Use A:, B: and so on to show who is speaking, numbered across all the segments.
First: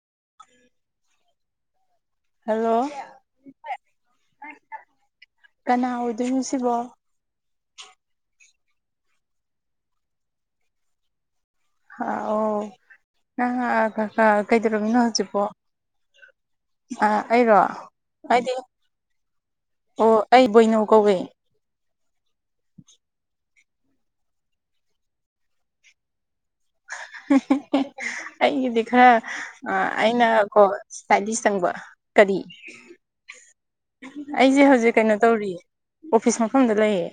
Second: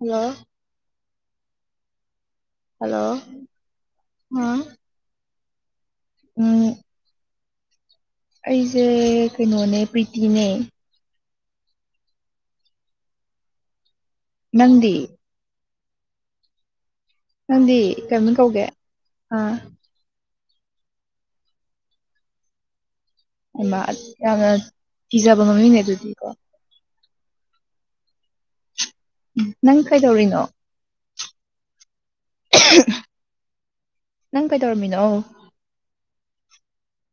A: hello
B: hello
A: ꯑꯥ
B: ꯀꯅꯥ ꯑꯣꯏꯗꯣꯏꯅꯣ
A: ꯎꯝ
B: ꯁꯤꯕꯣ
A: ꯑꯩꯁꯦ ꯀꯩꯅꯣꯅꯦ ꯄ꯭ꯔꯤꯇꯤꯅꯦ
B: ꯑ ꯑꯣ ꯅꯪ ꯀꯀꯥ
A: ꯅꯪꯗꯤ
B: ꯀꯩꯗꯧꯝꯃꯤꯅꯣ ꯍꯧꯖꯤꯛꯐꯣ ꯑ ꯑꯩꯔꯣ
A: ꯅꯪꯗꯤ ꯀꯔꯝꯃꯥꯏ
B: ꯍꯥꯏꯗꯤ
A: ꯀꯧꯒꯦ ꯑꯥ
B: ꯑꯣ ꯑꯩ ꯕꯣꯏꯅꯣ ꯀꯧꯋꯏ
A: ꯏꯃ ꯌꯥꯝꯅ ꯊꯤꯖꯕ ꯃꯃꯤꯡꯅꯦ ꯑꯗꯨꯗꯤꯀꯣ
B: ꯑꯩꯒꯤꯗꯤ ꯈꯔ
A: ꯅꯪ
B: ꯑꯩꯅ
A: ꯀꯩꯗꯧꯔꯤꯅꯣ
B: ꯀꯣ ꯁꯄꯦꯟꯗꯤꯁ ꯆꯪꯕ ꯀꯔꯤ
A: ꯅꯪ
B: ꯑꯩꯁꯦ ꯍꯧꯖꯤꯛ
A: ꯀꯩꯗꯧꯔꯝꯃꯤꯅꯣ
B: ꯀꯩꯅꯣ
A: ꯑꯣ
B: ꯇꯧꯔꯤ ꯑꯣꯐꯤꯁ ꯃꯐꯝꯗ ꯂꯩꯌꯦ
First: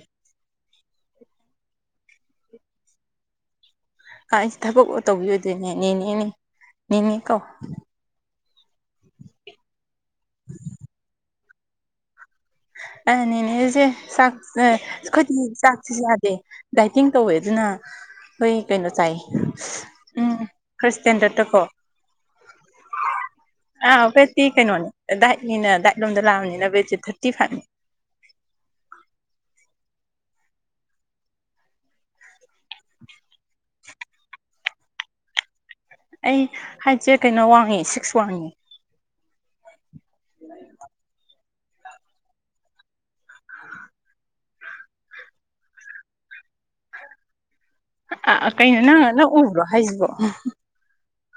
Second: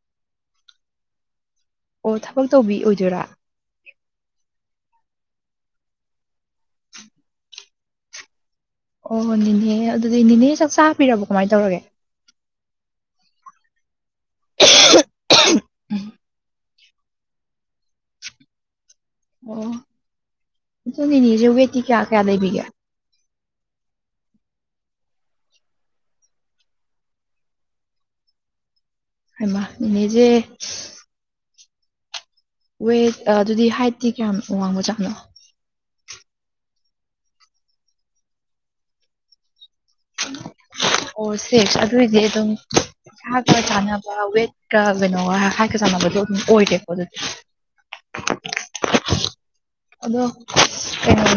A: ꯑꯣ ꯊꯕꯛ ꯇꯧꯕꯤ ꯑꯣꯏꯗꯣꯏꯔꯥ
B: ꯑꯩꯁ ꯊꯕꯛ ꯇꯧꯕꯤꯔꯗꯣꯏꯅꯦ ꯅꯦꯅꯦꯅꯦ ꯅꯦꯅꯦ ꯀꯣ
A: ꯑꯣ ꯦꯅꯦ ꯑꯗꯨꯗꯤ ꯅꯦꯅꯦ ꯆꯥꯛ ꯆꯆꯥ ꯍꯥꯞꯄꯤꯔꯕꯣ ꯀꯃꯥꯏꯅ ꯇꯧꯔꯒꯦ
B: ꯑꯅꯦꯅꯦ ꯑꯩꯁꯦ ꯆꯥꯛ ꯑꯩꯗꯤ ꯆꯥꯛꯁꯨ ꯌꯥꯗꯦ ꯗꯥꯏꯇꯤꯡ ꯇꯧꯋꯦ ꯑꯗꯨꯅ ꯑꯩ ꯀꯩꯅꯣ ꯆꯥꯏ ꯎꯝ ꯈꯔ
A: ꯑꯣ
B: ꯏꯁꯇꯦꯟꯗꯔꯠꯇꯀꯣ
A: ꯏꯅꯤꯁꯨ ꯦꯇꯤ ꯀꯌꯥ ꯀꯌꯥ ꯂꯩꯕꯤꯒꯦ
B: ꯑꯥ ꯕꯦꯠꯇꯤ ꯀꯩꯅꯣꯅꯦ ꯗꯥꯏꯠꯅꯤꯅ ꯗꯥꯏꯠ ꯂꯣꯝꯗ ꯂꯥꯛꯑꯕꯅꯤꯅ ꯕꯦꯁꯤꯤ ꯊꯥꯔꯇꯤ ꯐꯥꯏꯚꯅꯤ
A: ꯍꯥꯏꯃ ꯅꯖꯦ ꯋꯦꯠ ꯑꯗꯨꯗꯤ ꯍꯥꯏꯠꯇꯤ ꯀꯌꯥꯝ ꯋꯥꯡꯕꯖꯥꯠꯅꯣ
B: ꯑꯩ ꯍꯥꯏꯁꯦ ꯀꯩꯅꯣ ꯋꯥꯡꯉꯦ ꯁꯤꯛꯁ ꯋꯥꯡꯉꯦ
A: ꯑꯣ ꯁꯦ ꯑꯗꯨꯏꯗꯤ ꯑꯗꯨꯝ ꯏꯁꯒ ꯆꯥꯟꯅꯕ ꯋꯦꯠꯀ ꯀꯩꯅꯣꯒꯀ ꯆꯥꯟꯅꯕꯗꯣ ꯑꯗꯨꯝ ꯑꯣꯏꯗꯦꯀꯣ ꯑꯗꯨꯗꯤ
B: ꯀꯩꯅꯅꯅ ꯎꯕ
A: ꯑꯗꯣ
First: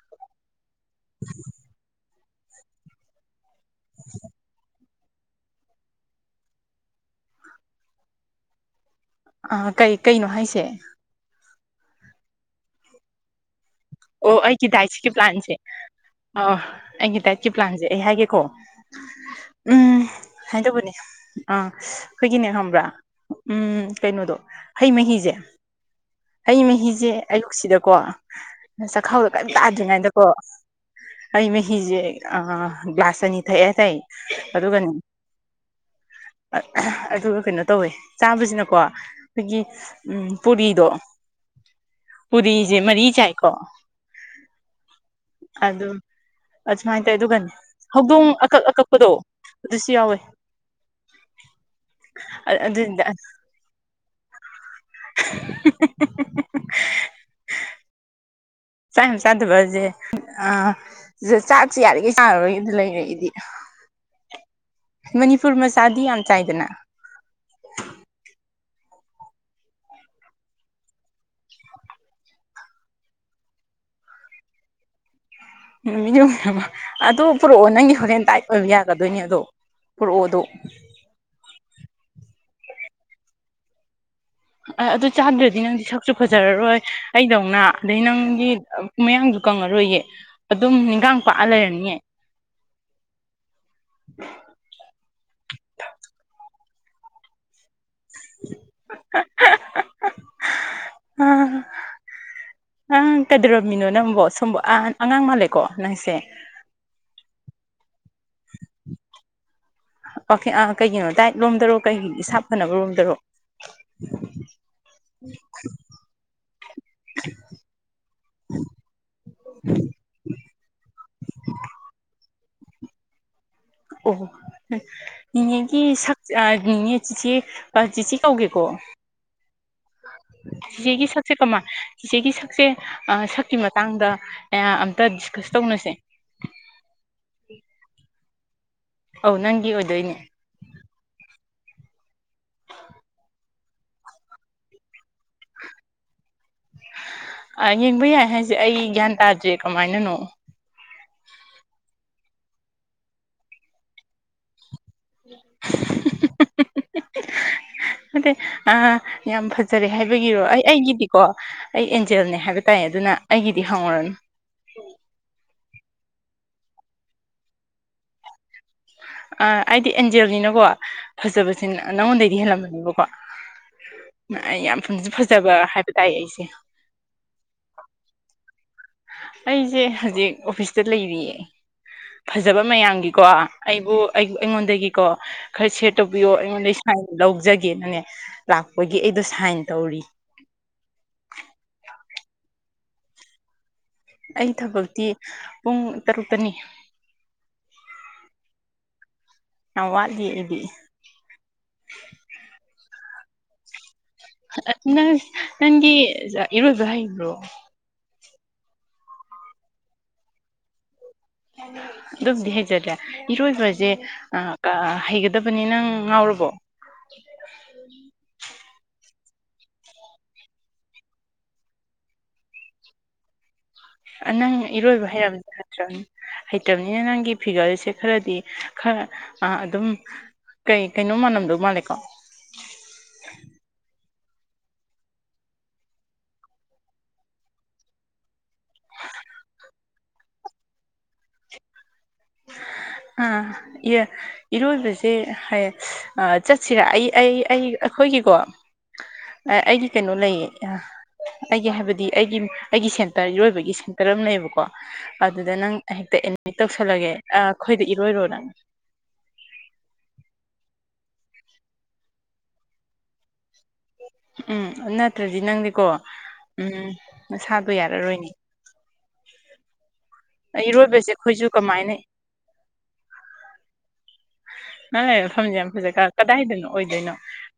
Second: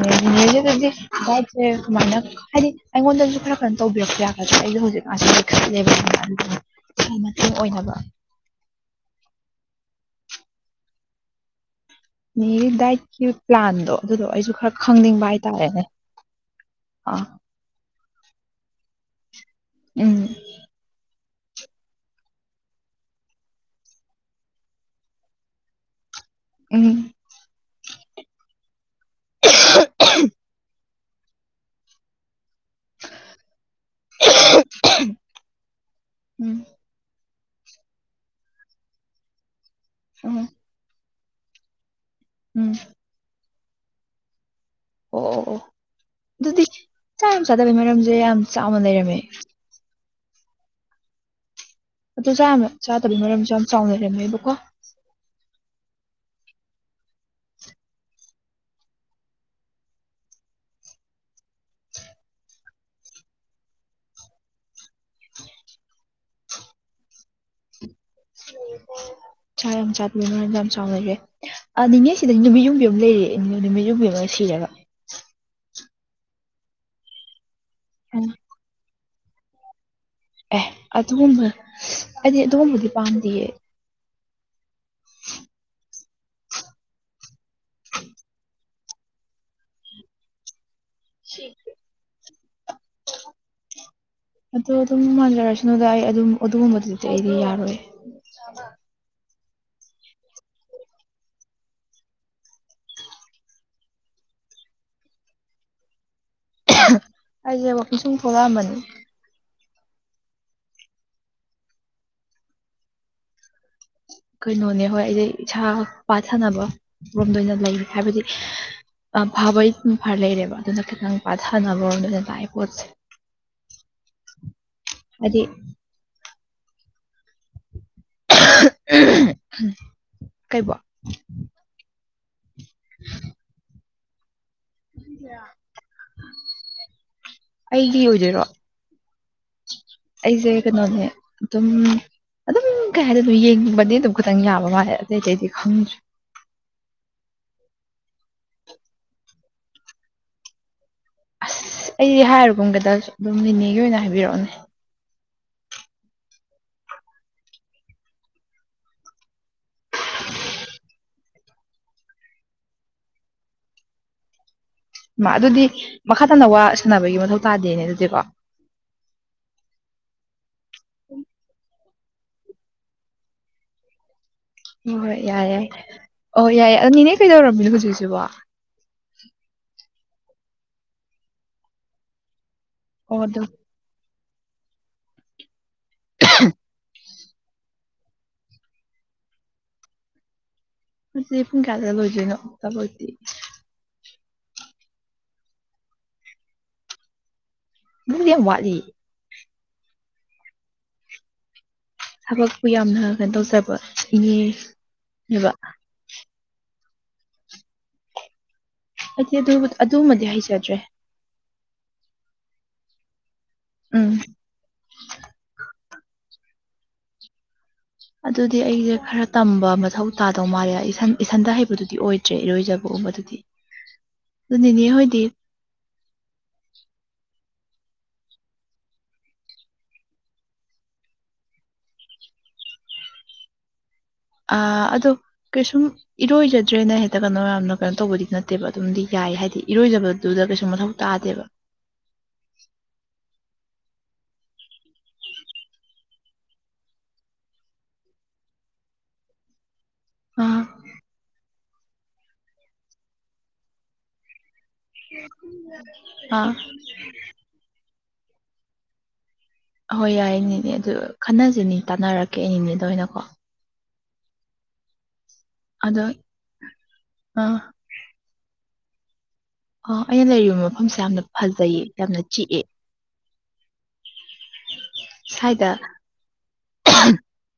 A: ꯀꯩꯅꯣꯅꯦꯗꯗꯤ ꯗꯥꯏꯠꯁꯦ ꯀꯃꯥꯏꯅ ꯍꯥꯏꯗꯤ ꯑꯩꯉꯣꯟꯗꯁꯨ ꯈꯔ ꯀꯖ ꯇꯧꯕꯤꯔꯄ ꯌꯥꯗ꯭ꯔꯦ ꯑꯩꯗꯣ ꯍꯧꯖꯤꯛ ꯑꯁꯤꯗꯤ ꯈꯜꯂꯦꯕ ꯑꯗꯨ ꯃꯇꯦꯡ ꯑꯣꯏꯅꯕ
B: ꯑ ꯀꯩ ꯀꯩꯅꯣ ꯍꯥꯏꯁꯦ
A: ꯃꯤ ꯗꯏ ꯄ꯭ꯂꯥꯟ
B: ꯑꯣ ꯑꯩꯒꯤꯗꯥꯏꯁꯤꯒꯤ ꯄ꯭ꯂꯥꯟꯁꯦ ꯑꯣ ꯑꯩꯒꯤ
A: ꯑꯥ
B: ꯇ ꯀ ꯄ꯭ꯂꯥꯟꯁꯦ ꯑꯩ ꯍꯥꯏꯒꯦꯀꯣ ꯎꯝ ꯍꯥꯏꯗꯧꯕꯅꯦ ꯑꯥ ꯑꯩꯈꯣꯏꯒꯤꯅꯦ ꯈꯪꯕ꯭ꯔꯥ ꯎꯝ ꯀꯩꯅꯣꯗꯣ ꯍꯩ ꯃꯍꯤꯁꯦ ꯍꯌꯦ
A: ꯎꯝ
B: ꯃꯍꯤꯁꯦ ꯑꯌꯨꯛꯁꯤꯗꯀꯣ ꯆꯈꯥꯎꯗ ꯀꯔꯤꯝ ꯇꯥꯗ꯭ꯔꯤꯉꯩꯗꯀꯣ ꯑꯩ ꯃꯍꯤꯁꯦ ꯑ ꯒ꯭ꯂꯥꯁ ꯑꯅꯤ ꯊꯛꯑꯦ ꯇꯥꯏ ꯑꯗꯨꯒꯅꯤ
A: ꯎꯝ
B: ꯑꯗꯨꯒ ꯀꯩꯅꯣ ꯇꯧꯋꯦ ꯆꯥꯕꯁꯤꯅꯀꯣ ꯑꯩꯈꯣꯏꯒꯤ
A: ꯎꯝ
B: ꯄꯨꯔꯤꯗꯣ
A: ꯎꯝ
B: ꯄꯨꯔꯤꯁꯦ ꯃꯔꯤ ꯆꯥꯏꯀꯣ
A: ꯑꯣ ꯑꯣ ꯑꯣ
B: ꯑ
A: ꯑꯗꯨꯗꯤ
B: ꯑꯗꯨꯁꯨꯃꯥꯏꯅ ꯇꯧꯋ
A: ꯆꯥꯛ
B: ꯑꯗꯨꯒ
A: ꯌꯥꯝ ꯆꯥꯗꯕꯩ ꯃꯔꯝꯁꯦ
B: ꯍꯧꯗꯣꯡ
A: ꯌꯥꯝ
B: ꯑꯀꯛ
A: ꯆꯥꯎꯅ
B: ꯑꯀꯛꯄꯗꯣ
A: ꯂꯩꯔꯝꯃꯦ
B: ꯁꯤ ꯌꯥꯣꯏ
A: ꯑꯗꯨ ꯆꯥ ꯆꯥꯗꯕꯕꯤ ꯃꯔꯝꯁꯨ ꯌꯥꯝ ꯆꯥꯎꯅꯔꯝꯃꯦꯣꯏꯕꯀꯣ
B: [inaudible] [inaudible] ꯆꯥꯛ ꯌꯥꯝ ꯆꯥꯗꯕꯁꯦ ꯑ ꯁꯤ ꯆꯥꯛꯁꯦ ꯌꯥꯔꯤꯈꯩ ꯆꯥꯅꯕꯒꯤ ꯑꯗꯨ ꯂꯩꯔꯦꯏꯗꯤ ꯃꯅꯤꯄꯨꯔ ꯃꯆꯥꯗꯤ ꯌꯥꯝ ꯆꯥꯏꯗꯅ
A: ꯆ ꯌꯥꯝ ꯁꯥꯠ ꯌꯥꯝ ꯌꯥꯝ ꯆꯃꯔꯦ ꯑ ꯅꯤꯡꯅꯦꯁꯤꯗ ꯅꯨꯃꯤꯠ ꯌꯨꯝꯕꯤ ꯑꯃ ꯂꯩꯔ ꯅꯨꯃꯤꯠ ꯌꯨꯝꯕꯤ ꯑꯃꯒ ꯁꯤꯔꯒ
B: ꯑꯗꯨ ꯄꯨꯔꯛꯑꯣ ꯅꯪꯒꯤ ꯍꯣꯔꯦꯟ ꯇꯥꯏꯠ ꯑꯣꯏꯕ ꯌꯥꯒꯗꯣꯏꯅꯦ ꯑꯗꯣ ꯄꯨꯔꯛꯑꯣꯗꯣ
A: ꯑꯗꯨꯒꯕ ꯍꯥꯏꯗꯤ ꯑꯨꯝꯕꯗꯤ ꯄꯥꯝꯗꯌꯦ
B: ꯑ ꯑꯗꯨ ꯆꯥꯗ꯭ꯔꯗꯤ ꯅꯪꯗꯤ ꯁꯛꯁꯨ ꯐꯖꯔꯔꯣꯏ ꯑꯩꯗꯧꯅ ꯑꯗꯩ ꯅꯪꯒꯤ ꯃꯌꯥꯡꯁꯨ ꯀꯪꯉꯔꯣꯏꯌꯦ ꯑꯗꯨꯝ ꯏꯟꯈꯥꯡ ꯄꯥꯛꯑ ꯂꯩꯔꯅꯤꯌꯦ
A: ꯑꯗꯣ ꯑꯗꯨꯝ ꯃꯥꯟꯖꯔꯁꯅꯨꯗ ꯑꯩ ꯑꯗꯨꯝ ꯑꯗꯨꯒꯨꯝꯕꯗꯨꯗꯤ ꯑꯩꯗꯤ ꯌꯥꯔꯣꯏꯌꯦ [inaudible]
B: ꯑꯣ ꯅꯪ ꯀꯩꯗꯧꯔꯝꯃꯤꯅꯣ ꯅꯪꯕꯣ ꯁꯣꯝꯕ ꯑꯉꯥꯡ ꯃꯥꯜꯂꯦꯀꯣ ꯅꯪꯁꯦ
A: ꯑꯩꯥꯏꯖꯑꯕꯇꯅ ꯁꯨꯝꯊꯣꯂꯅꯤ
B: ꯀꯩꯒꯤꯅꯣ ꯗꯥꯏꯠ ꯂꯣꯝꯗꯔꯣ ꯀꯩꯒꯤ ꯁꯥꯥꯞ ꯐꯅꯕ ꯔꯔꯣꯝꯗꯔꯣ
A: ꯀꯩꯅꯣꯅꯦ ꯍꯣꯏ ꯑꯩꯁ ꯏꯁꯥ ꯄꯥꯊꯅꯕ ꯔꯣꯝꯗ ꯑꯣꯏꯅ ꯂꯩꯔꯤ ꯍꯥꯏꯕꯗꯤ ꯐꯥꯕꯩ ꯐꯔ ꯂꯩꯔꯦꯕ ꯑꯗꯨꯅ ꯈꯤꯇꯪ ꯄꯥꯊꯅꯕꯔꯣꯝꯗꯅ ꯂꯥꯛꯑꯦ ꯄꯣꯠꯁꯦ
B: ꯑꯣ ꯎꯝ
A: ꯍꯥꯏꯗꯤ
B: ꯅꯤꯅꯦꯒꯤ ꯁꯥꯛ ꯑ ꯅꯤꯅꯦ ꯆꯤꯆꯦ ꯆꯤꯆꯦ ꯀꯧꯒꯦꯀꯣ
A: ꯀꯩꯕꯣ
B: ꯆꯤꯆꯦꯒꯤ ꯁꯛꯁꯦ ꯀꯃ ꯏꯆꯦꯒꯤ ꯁꯛꯁꯦ ꯁꯛꯀꯤ ꯃꯇꯥꯡꯗ ꯑꯝꯇ ꯗꯤꯁꯀꯁ ꯇꯧꯅꯁꯦ
A: ꯑꯩꯒꯤ ꯑꯣꯏꯖꯔꯣ
B: ꯑꯧ ꯅꯪꯒꯤ ꯑꯣꯏꯗꯣꯏꯅꯦ
A: ꯑꯩꯁꯦ ꯀꯩꯅꯣꯅꯦ ꯑꯗꯨꯝ ꯑꯗꯨꯝ ꯀꯩ ꯍꯥꯏꯗ ꯑꯗꯨꯝ ꯌꯦꯡꯕꯗꯤ ꯑꯗꯨꯝ ꯈꯤꯇꯪ ꯌꯥꯕ ꯃꯥꯜꯂꯦ ꯑꯇꯩ ꯑꯇꯩꯗꯤ ꯈꯪꯗ꯭ꯔꯦ
B: ꯑ ꯌꯦꯡꯕ ꯌꯥꯏ ꯍꯥꯏꯁꯦ ꯑꯩ ꯒ꯭ꯌꯥꯟ ꯇꯥꯗ꯭ꯔꯦ ꯀꯃꯥꯏꯅꯅꯣ
A: ꯑꯁ ꯑꯩꯗꯤ ꯍꯥꯏꯔꯨꯕꯨꯝꯒꯩꯗ ꯑꯗꯨꯝ ꯦꯅꯦꯒꯤ ꯑꯣꯏꯅ ꯍꯥꯏꯕꯤꯔꯛꯑꯣꯅꯦ
B: [inaudible]
A: [inaudible]
B: ꯑꯗ ꯑ ꯌꯥꯝ ꯐꯖꯔꯦ ꯍꯥꯏꯕꯒꯤꯔꯣ ꯑꯩ ꯑꯩꯒꯤꯗꯤꯀꯣ ꯑꯩ ꯑꯦꯟꯖꯦꯜꯅꯦ ꯍꯥꯏꯕ ꯇꯥꯏ ꯑꯗꯨꯅ ꯑꯩꯒꯤꯗꯤ ꯍꯪꯉꯨꯔꯅꯨ
A: ꯃꯥ ꯑꯗꯨꯗꯤ ꯃꯈꯥ ꯇꯥꯅ ꯋꯥ ꯁꯥꯟꯅꯕꯒꯤ ꯃꯊꯧ ꯇꯥꯗꯦꯅꯦ ꯑꯗꯨꯗꯤꯀꯣ
B: ꯑ ꯑꯩꯗꯤ ꯑꯦꯟꯖꯦꯜꯅꯤꯅꯀꯣ ꯐꯖꯕꯁꯤ ꯅꯪꯉꯣꯟꯗꯩꯗꯤ ꯍꯦꯜꯂꯝꯕꯅꯦꯕꯀꯣ
A: [inaudible] ꯍ ꯍꯣꯏ ꯌꯥꯏ ꯌꯥꯏ
B: ꯍꯥꯏꯕ ꯇꯥꯏ ꯑꯩꯁꯦ
A: ꯑꯣ ꯌꯥꯏꯑꯏ ꯑꯣ ꯅꯅꯦ ꯀꯩꯗꯧꯔꯝꯃꯤꯅꯣ ꯍꯧꯖꯤꯛꯁꯤꯕꯣ
B: ꯑꯩꯁꯦ ꯍꯧꯖꯤꯛ ꯑꯣꯐꯤꯁꯇ ꯂꯩꯔꯤꯌꯦ ꯐꯖꯕ
A: ꯑꯣ
B: ꯃꯌꯥꯝꯒꯤꯀꯣ
A: ꯑꯗꯨꯝ
B: ꯑꯩꯕꯨ ꯑꯩꯉꯣꯟꯗꯒꯤꯀꯣ ꯈꯔ ꯁꯦꯌꯔ ꯇꯧꯕꯤꯌꯣ ꯑꯩꯉꯣꯟꯗꯒꯤ ꯁꯥꯏꯟ ꯂꯧꯖꯒꯦꯅꯪꯅꯦ ꯂꯥꯛꯄꯒꯤ ꯑꯩꯗꯣ ꯁꯥꯏꯟ ꯇꯧꯔꯤ
A: ꯗꯤ ꯄꯨꯡ ꯀꯒꯥꯗ ꯂꯣꯏꯖꯣꯏꯅꯣ ꯇꯕꯗꯤ
B: ꯑꯩ ꯊꯕꯛꯇꯤ ꯄꯨꯡ ꯇꯔꯨꯛꯇꯅꯤ
A: ꯑꯗꯨꯗꯤ ꯌꯥꯝ ꯆꯥꯠꯂꯤ
B: ꯑ ꯋꯥꯠ ꯂꯤ ꯏꯕꯤ
A: ꯊꯕꯛꯄꯨ ꯌꯥꯝꯅ ꯀꯩꯅꯣ ꯇꯧꯖꯕ ꯏꯅꯦꯅꯦꯕ
B: ꯅꯪ ꯅꯪꯒꯤ ꯏꯔꯣꯖ ꯏꯕꯣ
A: ꯍꯥꯏꯗꯤ ꯑꯗꯨ ꯑꯗꯨꯃꯗꯤ ꯍꯩꯖꯗ꯭ꯔꯦ
B: ꯑꯗꯨꯝꯗꯤ ꯍꯩꯖꯗ꯭ꯔꯦ ꯏꯔꯣꯏꯕꯁꯦ
A: ꯎꯝ
B: ꯍꯩꯒꯗꯕꯅꯤ ꯅꯪ ꯉꯥꯎꯔꯕꯣ ꯎꯝ
A: ꯑꯗꯨꯗꯤ ꯑꯩꯁꯦ ꯈꯔ ꯇꯝꯕ ꯃꯊꯧ ꯇꯥꯗꯧ ꯃꯥꯜꯂꯦ ꯏꯁꯟ ꯏꯁꯟꯗ ꯍꯩꯕꯗꯨꯗꯤ ꯑꯣꯏꯗꯦ ꯆꯠꯇ꯭ꯔꯦ ꯏꯔꯣꯏꯖꯕꯣ ꯃꯗꯨꯗꯤ
B: ꯅꯪ ꯏꯔꯣꯏꯕ ꯍꯥꯏꯔꯝꯗꯤ ꯅꯠꯇ꯭ꯔꯅꯤ ꯍꯩꯇꯕꯅꯤꯅ ꯅꯪꯒꯤ ꯐꯤꯒꯔꯁꯦ ꯈꯔꯗꯤ ꯈꯔ ꯑꯗꯨꯝ ꯀꯩ ꯀꯩꯅꯣ ꯃꯥꯟꯅꯝꯗꯧ ꯃꯥꯜꯂꯦꯀꯣ
A: ꯑ ꯑꯗꯣ ꯀꯩꯁꯨꯝ ꯏꯔꯣꯏꯖꯗ꯭ꯔꯦꯅ ꯍꯦꯛꯇ ꯀꯩꯅꯣ ꯃꯌꯥꯝꯅ ꯀꯩꯅꯣ ꯇꯧꯕꯗꯤ ꯅꯠꯇꯦꯕ ꯑꯗꯨꯝꯗꯤ ꯌꯥꯏ ꯍꯥꯏꯗꯤ ꯏꯔꯣꯏꯖꯕꯗꯨꯗ ꯀꯩꯁꯨ ꯃꯊꯧ ꯇꯥꯗꯦꯕ
B: ꯑ ꯏꯔꯣꯏꯕꯁꯦ ꯍꯥꯏꯌꯦ ꯆꯠꯁꯤꯔꯥ ꯑꯩ ꯑꯩ ꯑꯩ ꯑꯩꯈꯣꯏꯒꯤꯀꯣ ꯑꯩꯒꯤ ꯀꯩꯅꯣ ꯂꯩꯌꯦ
A: ꯑꯥ
B: ꯑꯩꯒꯤ ꯍꯥꯏꯕꯗꯤ ꯑꯩꯒꯤ ꯑꯩꯒꯤ ꯁꯦꯟꯇꯔ ꯏꯔꯣꯏꯕꯒꯤ ꯁꯦꯟꯇꯔ ꯑꯃ ꯂꯩꯌꯦꯕꯀꯣ ꯑꯗꯨꯗ ꯅꯪ ꯍꯦꯛꯇ
A: ꯑꯥ
B: ꯑꯦꯠꯃꯤꯠ ꯇꯧꯁꯜꯂꯒꯦ ꯑꯩꯈꯣꯏꯗ ꯏꯔꯣꯏꯔꯣ ꯅꯪ
A: ꯑꯍꯣꯏ ꯌꯥꯏꯅꯦꯅꯦ ꯑꯗꯨ ꯈꯟꯅꯁꯤꯅꯤ ꯇꯥꯟꯅꯔꯛꯀꯦ ꯑꯩꯅꯤꯅꯦꯗ ꯑꯣꯏꯅꯀꯣ
B: ꯎꯝ ꯑꯗꯨ ꯅꯠꯇ꯭ꯔꯗꯤ ꯅꯪꯗꯤꯀꯣ
A: ꯑꯗꯣ
B: ꯎꯝ
A: ꯑꯥ
B: ꯅꯁꯥꯗꯣ ꯌꯥꯔꯔꯣꯏꯅꯦ
A: ꯑ ꯑꯩꯅ ꯂꯩꯔꯤꯕ ꯃꯐꯝꯁꯦ
B: ꯏꯔꯣꯏꯕꯁꯦ
A: ꯌꯥꯝꯅ
B: ꯑꯩꯈꯣꯏꯁꯨ
A: ꯐꯖꯩꯌꯦ
B: ꯀꯃꯥꯏꯅ
A: ꯌꯥꯝꯅ ꯆꯤꯛꯑꯦ
B: ꯅꯪꯅ ꯂꯩ ꯐꯝꯖꯦ
A: ꯁ꯭ꯋꯥꯏꯗ
B: ꯌꯥꯝ ꯐꯖꯩ ꯀꯥꯏ ꯀꯗꯥꯏꯗꯅꯣ ꯑꯣꯏꯗꯣꯏꯅꯣ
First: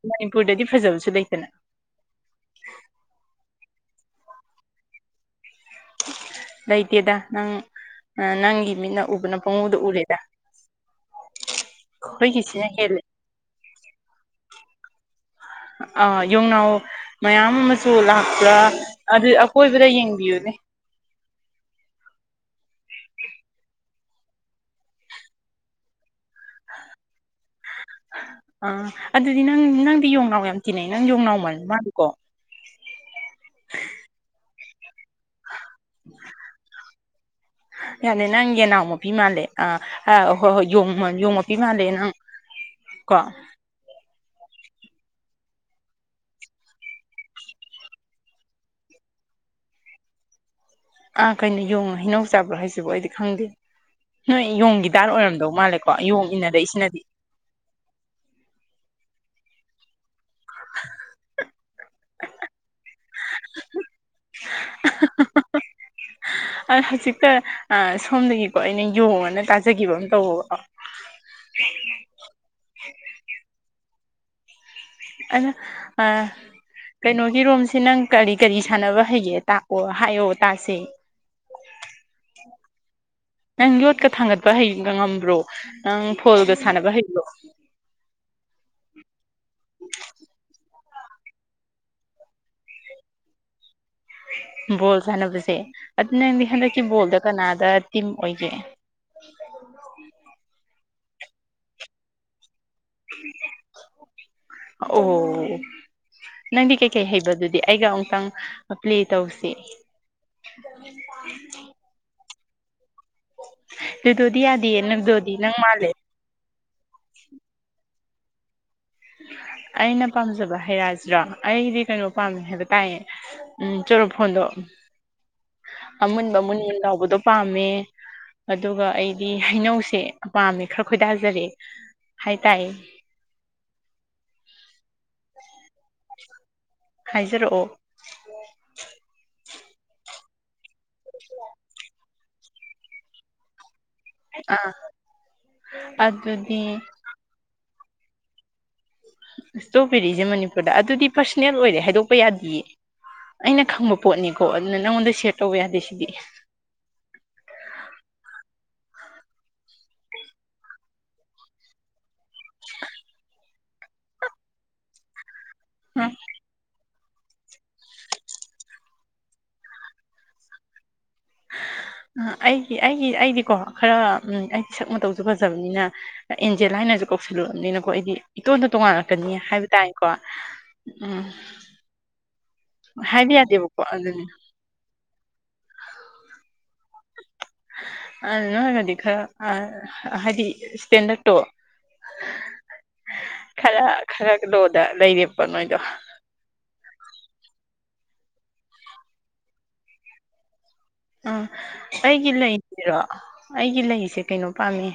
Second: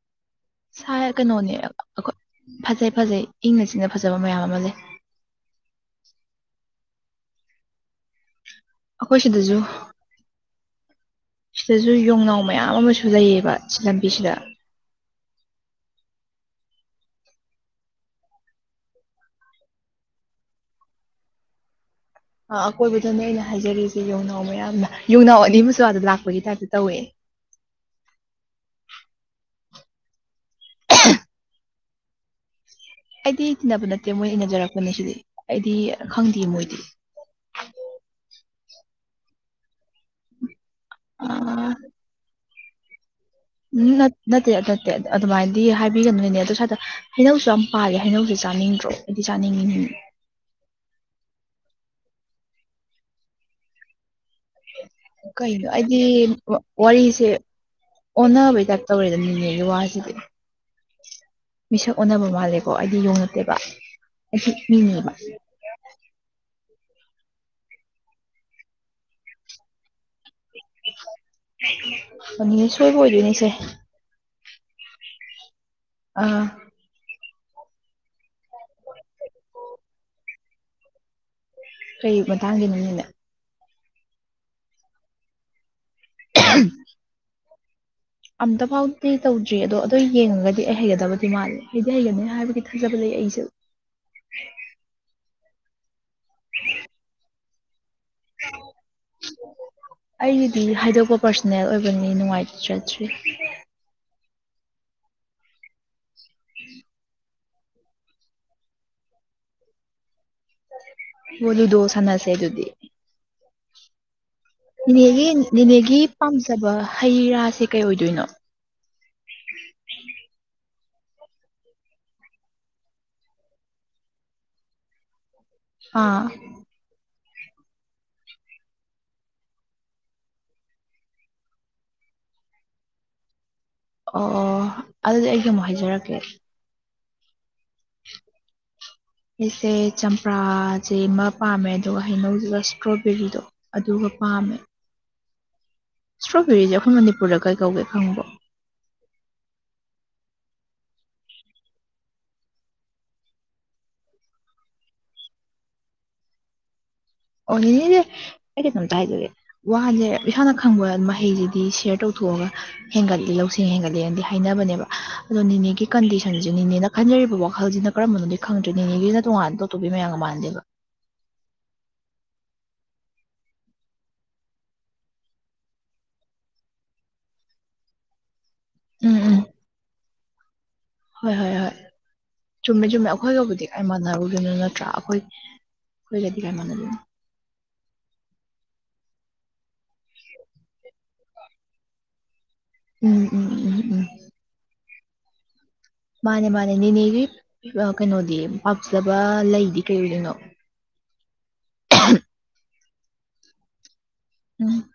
B: ꯃꯅꯤꯄꯨꯔꯗꯗꯤ
A: ꯁꯥꯏ
B: ꯐꯖꯕꯁꯨ ꯂꯩꯇꯅ
A: ꯀꯩꯅꯣꯅꯦ ꯑꯩꯈꯣꯏ ꯐꯖꯩ ꯐꯖꯩ ꯏꯪꯅ ꯆꯤꯛꯅ ꯐꯖꯕ ꯃꯌꯥꯝ ꯑꯃ ꯂꯩ
B: ꯂꯩꯇꯦꯗ ꯅꯪ ꯑ ꯅꯪꯒꯤ ꯃꯤꯠꯅ
A: ꯑꯩꯈꯣꯏ
B: ꯎꯕꯅ
A: ꯁꯤꯗꯖꯨ
B: ꯄꯪꯎꯗ ꯎꯔꯦꯗ
A: ꯁꯤꯗꯖꯨ ꯌꯣꯡꯅꯥꯎ
B: ꯑꯩꯈꯣꯏꯒꯤꯁꯤꯅ
A: ꯃꯌꯥꯝ
B: ꯍꯦꯜꯂꯦ
A: ꯑꯃꯁꯨ ꯂꯩꯌꯦꯕ ꯁꯤ ꯂꯝꯕꯤꯁꯤꯗ
B: ꯑꯥ ꯌꯣꯡꯅꯥꯎ ꯃꯌꯥꯝ ꯑꯃꯁꯨ ꯂꯥꯛꯄ꯭ꯔꯥ ꯑꯗꯨ ꯑꯀꯣꯏꯕꯗ ꯌꯦꯡꯕꯤꯌꯨꯅꯦ
A: ꯑ ꯑꯀꯣꯏꯕꯗꯅꯦ ꯑꯩꯅ ꯍꯥꯏꯖꯔꯤꯖꯦ ꯌꯣꯡꯅꯥꯎ ꯃꯌꯥꯝꯅ ꯃꯥ ꯌꯣꯡꯅꯥꯎ ꯑꯅꯤ ꯑꯃꯁꯨ ꯑꯥꯗꯥ ꯂꯥꯛꯄꯒꯤ ꯇꯥꯏꯞꯇ ꯇꯧꯋꯦ
B: ꯑꯥ ꯑꯗꯨꯗꯤ ꯅꯪ ꯅꯪꯗꯤ ꯌꯣꯡꯅꯥꯎ ꯌꯥꯝ ꯇꯤꯟꯅꯩ ꯅꯪ ꯌꯣꯡꯅꯥꯎ ꯃꯥꯟꯗꯤ ꯃꯥꯜꯂꯤꯀꯣ
A: ꯑꯩꯗꯤ ꯇꯤꯟꯅꯕ ꯅꯠꯇꯦ ꯃꯣꯏ ꯏꯅꯖꯔꯛꯄꯅꯦ ꯁꯤꯗꯤ ꯑꯩꯗꯤ ꯈꯪꯗꯦ ꯃꯣꯏꯗꯤ
B: ꯌꯥꯅꯦ ꯅꯪ ꯌꯦꯟꯅꯥꯎ ꯃꯄꯤ ꯃꯥꯜꯂꯦ ꯑ ꯑ ꯍꯣꯏ ꯍꯣꯏ ꯌꯣꯡ ꯌꯣꯡ ꯃꯄꯤ ꯃꯥꯜꯂꯦ ꯅꯪ ꯀꯣ
A: ꯎꯝ ꯅꯠꯇꯦ ꯅꯠꯇꯦ ꯑꯗꯨꯃꯥꯏꯅꯗꯤ ꯍꯥꯏꯕꯤꯒꯅꯣꯏꯅꯦ ꯑꯗꯨ ꯁꯥꯏꯗ ꯍꯩꯅꯧꯁꯨ ꯌꯥꯝ ꯄꯥꯜꯂꯦ ꯍꯩꯅꯧꯁꯨ ꯆꯥꯅꯤꯡꯗ꯭ꯔꯣ ꯑꯩꯗꯤ ꯆꯥꯅꯤꯡꯉꯤ
B: ꯑꯥ ꯀꯩꯅꯣ ꯌꯣꯡꯅ ꯍꯩꯅꯧ ꯆꯥꯕ꯭ꯔꯣ ꯍꯥꯏꯁꯤꯕꯨ ꯑꯩꯗꯤ ꯈꯪꯗꯦ ꯅꯣꯏ ꯌꯣꯡꯒꯤ ꯗꯥꯔ ꯑꯣꯏꯔꯝꯗꯧ
A: ꯀꯩꯅꯣ
B: ꯃꯥꯜꯂꯦꯀꯣ
A: ꯑꯩꯗꯤ
B: ꯌꯣꯡ ꯏꯅꯔꯛꯏꯁꯤꯅꯗꯤ
A: ꯋꯥꯔꯤꯁꯦ ꯑꯣꯟꯅꯕꯩ ꯇꯥꯏꯞ ꯇꯧꯔꯦꯗ ꯅꯦꯅꯦꯒꯤ ꯋꯥꯁꯤꯗꯤ ꯃꯤꯁꯛ ꯑꯣꯟꯅꯕ ꯃꯥꯜꯂꯦꯀꯣ ꯑꯩꯗꯤ ꯌꯣꯡ ꯅꯠꯇꯦꯕ ꯑꯩꯁꯨ ꯃꯤꯅꯦꯕ
B: ꯑ ꯍꯧꯖꯤꯛꯇ ꯑ ꯁꯣꯝꯗꯒꯤꯀꯣ ꯑꯩꯅ ꯌꯣꯡꯑꯅꯥ ꯇꯥꯖꯒꯤꯕ ꯑꯃ [unintelligible]
A: ꯑ ꯅꯤꯅꯦ ꯁꯣꯏꯕ ꯑꯣꯏꯗꯣꯏꯅꯤꯁꯦ
B: ꯑꯩꯅ ꯑ
A: ꯑꯥ
B: ꯀꯩꯅꯣꯒꯤ ꯔꯣꯝꯁꯦ ꯅꯪ ꯀꯔꯤ ꯀꯔꯤ ꯁꯥꯟꯅꯕ ꯍꯩꯒꯦ ꯇꯥꯛꯑꯣ ꯍꯥꯏꯌꯣ ꯇꯥꯁꯦ
A: ꯀꯩ ꯃꯇꯥꯡꯒꯤꯅꯣ ꯅꯤꯅꯦ
B: ꯅꯪ ꯌꯣꯠꯀ ꯊꯥꯡꯒꯠꯄ ꯍꯩ ꯉꯝꯕ꯭ꯔꯣ ꯅꯪ ꯐꯣꯜꯒ ꯁꯥꯟꯅꯕ ꯍꯩꯕ꯭ꯔꯣ
A: ꯑꯝꯇ ꯐꯥꯎꯗꯤ ꯇꯧꯗ꯭ꯔꯤ ꯑꯗꯣ ꯑꯗꯨꯣ ꯌꯦꯡꯉꯒꯗꯤ ꯑꯩ ꯍꯩꯒꯗꯕꯗꯤ ꯃꯥꯜꯂꯦ ꯑꯩꯗꯤ ꯍꯩꯒꯅꯤ ꯍꯥꯏꯕꯒꯤ ꯊꯥꯖꯕ ꯂꯩ ꯑꯩꯖꯨ
B: ꯕꯣꯜ ꯁꯥꯟꯅꯕꯖꯦ ꯑꯗꯨ ꯅꯪꯗꯤ ꯍꯟꯗꯛꯀꯤ ꯕꯣꯜꯗ ꯀꯅꯥꯗ ꯇꯤꯝ ꯑꯣꯏꯒꯦ
A: ꯑꯩꯒꯤꯗꯤ ꯍꯥꯏꯗꯣꯛꯄ ꯄꯥꯔꯁꯣꯅꯦꯜ ꯑꯣꯏꯕꯅꯤ ꯅꯨꯡꯉꯥꯏꯇ꯭ꯔꯦ
B: ꯑꯣ ꯅꯪꯗꯤ ꯀꯩꯀꯩ ꯍꯩꯕꯗꯨꯗꯤ ꯑꯩꯒ ꯑꯃꯇꯪ ꯄ꯭ꯂꯦ ꯇꯧꯁꯦ
A: [unintelligible] ꯂꯨꯗꯣ ꯁꯥꯟꯅꯁꯦ ꯑꯗꯨꯗꯤ
B: ꯂꯨꯗꯣꯗꯤ ꯌꯥꯗꯤꯌꯦ
A: ꯅꯦꯅꯦꯒꯤ
B: ꯂꯨꯗꯣꯗꯤ ꯅꯪ ꯃꯥꯜꯂꯦ
A: ꯅꯦꯅꯦꯒꯤ ꯄꯥꯝꯖꯕ ꯍꯩ ꯔꯥꯁꯦ ꯀꯩ ꯑꯣꯏꯗꯣꯏꯅꯣ
B: ꯑꯩꯅ ꯄꯥꯝꯖꯕ ꯍꯩ ꯔꯥꯁꯤꯔꯣ ꯑꯩꯗꯤ ꯀꯩꯅꯣ ꯄꯥꯝꯃꯦ ꯍꯥꯏꯕ ꯇꯥꯏꯌꯦ ꯎꯝ ꯆꯨꯔꯨ ꯐꯣꯟꯗꯨ
A: ꯑꯥ
B: ꯑꯃꯨꯟꯕ ꯃꯨꯟꯃꯨꯟ ꯂꯥꯎꯕꯗꯣ ꯄꯥꯝꯃꯦ ꯑꯗꯨꯒ ꯑꯩꯗꯤ ꯍꯩꯅꯧꯁꯦ ꯄꯥꯝꯃꯦ ꯈꯔ ꯈꯣꯏꯗꯥꯖꯔꯦ ꯍꯥꯏ ꯇꯥꯏꯌꯦ
A: ꯑꯣ ꯑꯣ ꯑꯗꯨꯗꯤ ꯑꯩꯒꯤ ꯑꯃꯨꯛ ꯍꯥꯏꯖꯔꯛꯀꯦ
B: ꯍꯥꯏꯖꯔꯛꯑꯣ
A: ꯑꯩꯁꯦ ꯆꯝꯄ꯭ꯔꯥ ꯖꯤꯃ ꯄꯥꯝꯃꯦ ꯑꯗꯨꯒ ꯍꯩꯅꯧꯖꯤꯒ ꯏꯁꯇ꯭ꯔꯣꯕꯦꯔꯤꯗꯣ ꯑꯗꯨꯒ
B: ꯑꯥ
A: ꯏꯁꯇ꯭ꯔꯣꯕꯦꯔꯤꯖꯦ
B: ꯑꯗꯨꯗꯤ
A: ꯑꯩꯈꯣꯏ ꯃꯅꯤꯄꯨꯔꯗ ꯀꯩ ꯀꯧꯒꯦ ꯈꯪꯕꯣ
B: ꯏꯁꯇ꯭ꯔꯣꯕꯦꯔꯤꯖꯦ ꯃꯅꯤꯄꯨꯔꯗ ꯑꯗꯨꯗꯤ ꯄꯔꯁꯣꯅꯦꯜ ꯑꯣꯏꯔꯦ ꯍꯥꯏꯗꯣꯛꯄ ꯌꯥꯗꯤꯌꯦ ꯑꯩꯅ ꯈꯪꯕ ꯄꯣꯠꯅꯤꯀꯣ ꯑꯗꯨꯅ ꯅꯪꯉꯣꯟꯗ ꯁꯦꯌꯔ ꯇꯧꯕ ꯌꯥꯗꯦ ꯁꯤꯗꯤ
A: ꯑꯣ ꯅꯤꯅꯦꯖꯦ ꯑꯩ ꯀꯩꯅꯣꯝꯇ ꯍꯥꯏꯖꯒꯦ ꯋꯥꯖꯦ ꯏꯁꯥꯅ ꯈꯪꯕ ꯃꯍꯩꯖꯤꯗꯤ ꯁꯦꯌꯔ ꯇꯧ ꯂꯧꯊꯣꯛꯑꯒ ꯍꯦꯟꯒꯠꯂꯤ ꯂꯧꯁꯤꯡ ꯍꯦꯟꯒꯠꯂꯤꯅꯗꯤ ꯍꯥꯏꯅꯕꯅꯦꯕ ꯑꯗꯣ ꯅꯤꯅꯦꯒꯤ
B: ꯑ
A: ꯀꯟꯗꯤꯁꯟꯖꯤ ꯅꯤꯅꯦꯅ ꯈꯟꯖꯔꯤꯕ ꯋꯥꯈꯜꯖꯤꯅ ꯀꯔꯝꯕꯅꯣꯗꯤ ꯈꯪꯗ꯭ꯔꯦ ꯅꯤꯅꯦꯒꯤꯖꯤꯅ ꯇꯣꯉꯥꯟꯕ ꯇꯣꯇꯣꯞꯄꯤ ꯃꯌꯥꯝꯒ ꯃꯥꯟꯅꯗꯦꯕ
B: ꯑ ꯑꯩꯒꯤ ꯑꯩꯒꯤ ꯑꯩꯗꯤꯀꯣ ꯈꯔ ꯎꯝ ꯑꯩꯗꯤ ꯁꯛ ꯃꯇꯧꯖꯨ ꯐꯖꯕꯅꯤꯅ ꯑꯦꯟꯖꯦꯂꯥ ꯍꯥꯏꯅꯖꯨ ꯀꯧꯁꯤꯜꯂꯨꯔꯕꯅꯤꯅꯀꯣ ꯑꯩꯗꯤ ꯏꯇꯣꯟꯇ
A: ꯎꯝ
B: ꯇꯣꯉꯥꯜꯂꯛꯀꯅꯤ
A: ꯎꯝ
B: ꯍꯥꯏꯕ ꯇꯥꯏꯀꯣ ꯎꯝ
A: ꯍꯣꯏ ꯍꯣꯏ ꯍꯣꯏ ꯆꯨꯝꯃꯦ ꯆꯨꯝꯃꯦ
B: ꯍꯥꯏꯕ
A: ꯑꯩꯈꯣꯏꯒꯕꯨꯗꯤ
B: ꯌꯥꯗꯦꯕꯀꯣ
A: ꯀꯥꯏ
B: ꯑꯗꯨꯅꯤ
A: ꯃꯥꯟꯅꯔꯨꯗꯣꯏꯅꯣ ꯅꯠꯇ꯭ꯔꯥ ꯑꯩꯈꯣꯏ ꯑꯩꯈꯣꯏꯒꯗꯤ ꯀꯥꯏ ꯃꯥꯟꯅꯔꯨꯅꯤ
B: ꯑ ꯅꯣꯏꯅꯗꯤ ꯈꯔ ꯑ ꯍꯥꯏꯗꯤ ꯏꯁꯇꯦꯟꯗꯔꯠꯇꯣ
A: ꯎꯝ ꯎꯝ ꯎꯝ
B: ꯈꯔ
A: ꯎꯝ
B: ꯈꯔ ꯂꯣꯗ ꯂꯩꯔꯦꯞꯄ ꯅꯣꯏꯗꯣ
A: ꯃꯥꯅꯦ ꯃꯥꯅꯦ ꯅꯦꯅꯦꯒꯤ ꯀꯩꯅꯣꯗꯤ ꯄꯥꯝꯖꯂꯕ ꯂꯩꯗꯤ ꯀꯩ ꯑꯣꯏꯗꯣꯏꯅꯣ
B: ꯑꯥ ꯑꯩꯒꯤ ꯂꯩꯁꯤꯔꯣ ꯑꯩꯒꯤ ꯂꯩꯁꯦ ꯀꯩꯅꯣ
A: ꯎꯝ
B: ꯄꯥꯝꯃꯦ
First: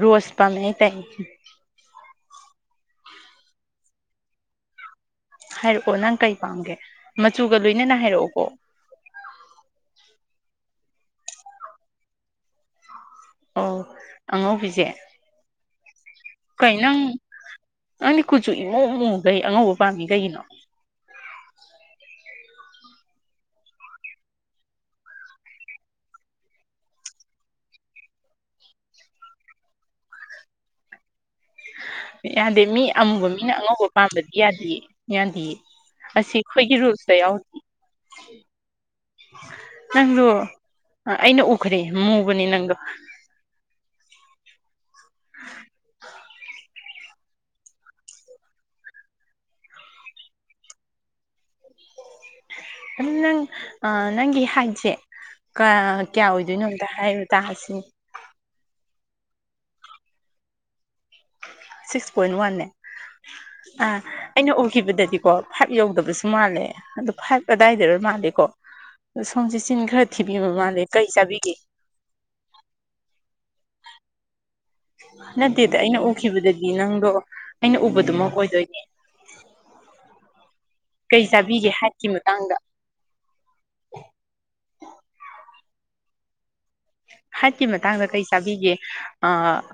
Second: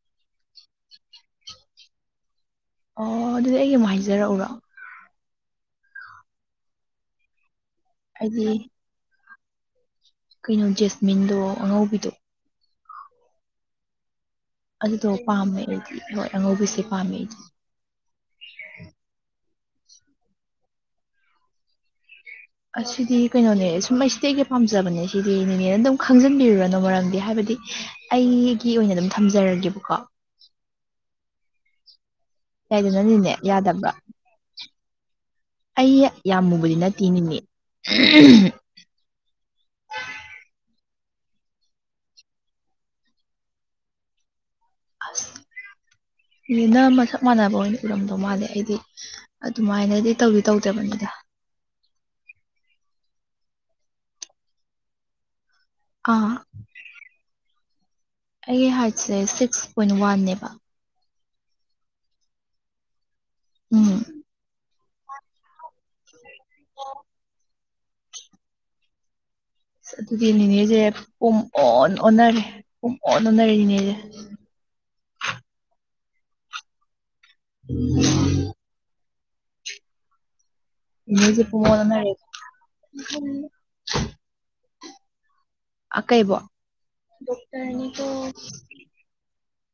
B: ꯔꯣꯁ ꯄꯥꯝꯃꯦ ꯍꯥꯏꯇꯥꯏꯌꯦ
A: ꯑꯣ ꯑꯗꯨꯗꯤ ꯑꯩꯒꯤ ꯑꯃꯨꯛ ꯍꯥꯏꯖꯔꯛꯎꯔꯣ
B: ꯍꯥꯏꯔꯛꯑꯣ ꯅꯪ ꯀꯩ ꯄꯥꯝꯒꯦ ꯃꯆꯨꯒ ꯂꯣꯏꯅꯅ ꯍꯥꯏꯔꯛꯑꯣꯀꯣ
A: ꯑꯩꯗꯤ ꯀꯩꯅꯣ ꯖꯦꯁꯃꯤꯟꯗꯣ ꯑꯉꯧꯕꯤꯗꯣ
B: ꯑꯣ ꯑꯉꯧꯕꯤꯁꯦ
A: ꯑꯗꯨꯗꯣ ꯄꯥꯝꯃꯦ ꯑꯩꯗꯤ ꯍꯣꯏ
B: ꯀꯩ
A: ꯑꯉꯧꯕꯤꯁꯦ
B: ꯅꯪ
A: ꯄꯥꯝꯃꯦ ꯑꯩꯗꯤ
B: ꯅꯪꯗꯤ ꯀꯨꯆꯨ ꯏꯃꯨ ꯑꯃꯃꯨꯈꯩ ꯑꯉꯧꯕ ꯄꯥꯝꯃꯤ ꯀꯩꯒꯤꯅꯣ
A: ꯑꯁꯤꯗꯤ ꯀꯩꯅꯣꯅꯦ ꯁꯨꯝ ꯑꯩ ꯁꯤꯗꯤ ꯑꯩꯒ ꯄꯥꯝꯖꯕꯅꯦ ꯁꯤꯗꯤ ꯅꯤꯅꯦꯅ ꯑꯗꯨꯝ ꯈꯪꯖꯟꯕꯤꯔꯨꯔꯅꯣ ꯃꯔꯝꯗꯤ ꯍꯥꯏꯕꯗꯤ ꯑꯩꯒꯤ ꯑꯣꯏꯅ ꯑꯗꯨꯝ ꯊꯝꯖꯔꯒꯦꯕꯀꯣ
B: ꯌꯥꯗꯦ ꯃꯤ ꯑꯃꯨꯕ
A: ꯌꯥꯏꯗꯅꯅꯤꯅꯦ
B: ꯃꯤꯅ ꯑꯉꯧꯕ
A: ꯌꯥꯗꯕ꯭ꯔꯥ
B: ꯄꯥꯝꯕꯗꯤ ꯌꯥꯗꯦ ꯌꯥꯗꯦꯌꯦ
A: ꯑꯩ
B: ꯑꯁꯤ
A: ꯌꯥꯝ ꯃꯨꯕꯗꯤ
B: ꯑꯩꯈꯣꯏꯒꯤ
A: ꯅꯠꯇꯤꯌꯦ
B: ꯔꯨꯜꯁꯇ
A: ꯅꯤꯅꯦ
B: ꯅꯪꯗ ꯑꯩꯅ ꯎꯈ꯭ꯔꯦ ꯃꯨꯕꯅꯤ ꯅꯪꯗꯣ
A: ꯑꯁ ꯅꯤꯅꯦꯅ ꯃꯁꯛ ꯃꯥꯟꯅꯕ ꯑꯣꯏꯅ ꯎꯔꯝꯗꯧ ꯃꯥꯜꯂꯦ ꯑꯩꯗꯤ ꯑꯗꯨꯃꯥꯏꯅꯗꯤ ꯇꯧꯗꯤ ꯇꯧꯗꯕꯅꯤꯗ
B: ꯑꯗꯨ ꯅꯪ ꯅꯪꯒꯤ ꯍꯥꯏꯠꯁꯦ ꯀꯌꯥ
A: ꯑꯥ
B: ꯑꯣꯏꯗꯣꯏꯅꯣ ꯑꯝꯇ ꯍꯥꯏ ꯇꯥꯁꯤ
A: ꯑꯩꯒꯤ ꯍꯥꯏꯠꯁꯦ ꯁꯤꯛꯁ ꯄꯣꯏꯟ ꯋꯥꯟꯅꯦꯕ
B: ꯁꯤꯛꯁ ꯄꯣꯏꯟꯠ ꯋꯥꯟꯅꯦ ꯑ
A: ꯎꯝ
B: ꯑꯩꯅ ꯎꯈꯤꯕꯗꯗꯤꯀꯣ ꯐꯥꯏꯚ ꯌꯧꯗꯕꯁꯨ ꯃꯥꯜꯂꯦ ꯑꯗꯨꯣ ꯐꯥꯏꯚ ꯀꯗꯥꯏꯗꯅꯣ ꯃꯥꯜꯂꯤꯀꯣ [unintelligible]
A: ꯑꯗꯨꯗꯤ ꯅꯦꯅꯦꯁꯦ
B: ꯃꯥꯜꯂꯦ ꯀꯩ
A: ꯄꯨꯝ
B: ꯆꯥꯕꯤꯒꯦ
A: ꯑꯣꯟ ꯑꯣꯟꯅꯔꯦ ꯄꯨꯝ ꯑꯣꯟ ꯑꯣꯟꯅꯔꯦ ꯅꯦꯅꯦꯁꯦ
B: ꯅꯠꯇꯦꯗ ꯑꯩꯅ ꯎꯈꯤꯕꯗꯗꯤ ꯅꯪꯗꯣ ꯑꯩꯅ ꯎꯕꯗꯨꯃꯛ ꯑꯣꯏꯗꯣꯏꯅꯦ ꯀꯩ
A: ꯅꯤꯅꯦ
B: ꯆꯥꯕꯤꯒꯦ
A: ꯄꯨꯡꯑꯣꯟ
B: ꯍꯥꯏꯠꯀꯤ
A: ꯑꯣꯟꯅꯔꯦ
B: ꯃꯇꯥꯡꯗ
A: ꯑꯥ ꯀꯩꯕꯣ
B: ꯍꯥꯏꯠꯀꯤ ꯃꯇꯥꯡꯗ ꯀꯔꯤ ꯆꯥꯕꯤꯒꯦ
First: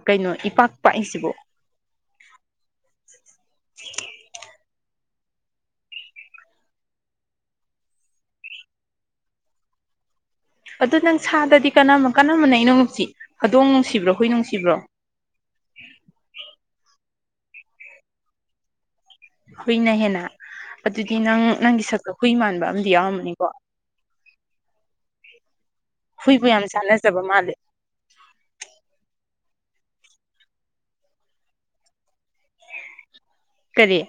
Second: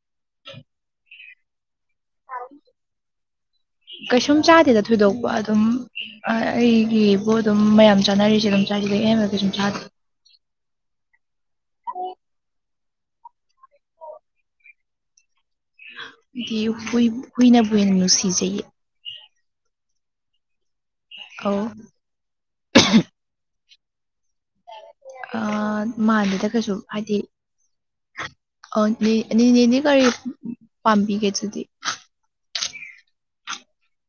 B: ꯀꯩꯅꯣ ꯏꯄꯥꯛ ꯄꯥꯛꯏꯁꯤꯕꯨ
A: [unintelligible]
B: [unintelligible]
A: ꯀꯩꯁꯨꯝ ꯆꯥꯗꯦꯗ ꯊꯣꯏꯗꯣꯛꯄ ꯑꯗꯨꯝ ꯑꯩꯒꯤꯕꯨ ꯑꯗꯨꯝ ꯃꯌꯥꯝ ꯆꯥꯅꯔꯤꯁꯦ ꯑꯗꯥꯒꯝ ꯑꯍꯦꯟꯕ ꯀꯩꯁꯨꯝ ꯆꯥꯗꯦ
B: ꯑꯗꯨꯗ ꯅꯪ ꯁꯥꯗꯗꯤ ꯀ ꯀꯅꯥꯃꯅ ꯅꯣꯡꯉꯨꯞꯁꯤ ꯑꯗꯣꯡ ꯅꯨꯡꯁꯤꯕ꯭ꯔꯣ ꯍꯨꯏ ꯅꯨꯡꯁꯤꯕ꯭ꯔꯣ
A: ꯍꯨꯢ ꯍꯨꯏꯅꯕꯨꯨꯅ ꯍꯦꯟꯅ ꯅꯨꯡꯁꯤꯖꯩꯌꯦ
B: ꯍꯨꯏꯅ ꯍꯦꯟꯅ ꯑꯗꯨꯗꯤ ꯅꯪ
A: ꯑꯧ
B: ꯅꯪꯒꯤ ꯁꯛꯇꯨ ꯍꯨꯏ ꯃꯥꯟꯕ ꯑꯃꯗꯤ ꯌꯥꯎꯔꯝꯃꯅꯤꯀꯣ
A: ꯑꯥ
B: ꯍꯨꯏꯕꯨ
A: ꯃꯗꯦꯗ
B: ꯌꯥꯝ
A: ꯀꯩꯁꯨ ꯍꯥꯏꯗꯤ
B: ꯆꯥꯟꯅꯖꯕ ꯃꯥꯜꯂꯦ
A: ꯑ ꯅꯦꯗꯤ ꯀꯒꯥꯔꯤ ꯄꯥꯝꯕꯤꯒꯦ ꯑꯗꯨꯗꯤ
B: ꯀꯔꯤ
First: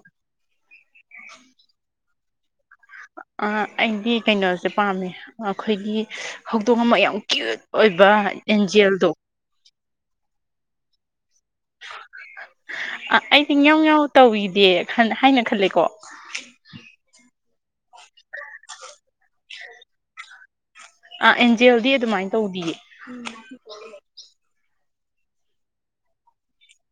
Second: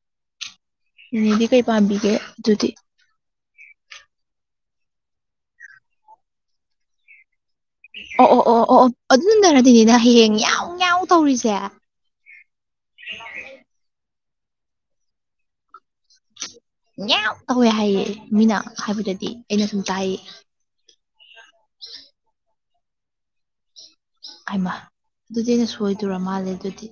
A: ꯅꯗꯤ ꯀꯩ ꯄꯥꯝꯕꯤꯒꯦ ꯑꯗꯨꯗꯤ
B: ꯑꯩꯗꯤ ꯀꯩꯅꯣꯁꯦ ꯄꯥꯝꯃꯦ ꯑꯩꯈꯣꯏꯒꯤ ꯍꯧꯗꯣꯡ ꯑꯃ ꯌꯥꯝ ꯀ꯭ꯌꯨꯠ__ ꯑꯣꯏꯕ ꯑꯦꯟꯖꯦꯜꯗꯣ
A: ꯑꯗꯨꯟꯟꯅꯔꯗꯤꯅꯤꯅ ꯍꯌꯦꯡ ꯌꯥꯎ ꯌꯥꯎ ꯇꯧꯔꯤꯁꯦ
B: ꯑ ꯑꯩꯗꯤ ꯉꯧ ꯉꯎ ꯇꯧꯏꯗꯦ ꯍꯥꯏꯅ ꯈꯜꯂꯦꯀꯣ
A: ꯌꯥꯝ ꯇꯧꯋꯦ ꯍꯥꯏꯌꯦꯦ ꯃꯤꯅ ꯍꯥꯏꯕꯗꯗꯤ ꯑꯩꯅ ꯁꯨꯝ ꯇꯥꯏꯌꯦ
B: ꯑ ꯑꯦꯟꯖꯦꯜꯗꯤ ꯑꯗꯨꯃꯥꯏꯅ ꯇꯧꯗꯤꯌꯦ
A: ꯑꯃ ꯑꯗꯨꯗꯤ ꯑꯩꯅ ꯁꯣꯏꯗꯔ ꯃꯥꯜꯂꯦ ꯑꯗꯨꯗꯤ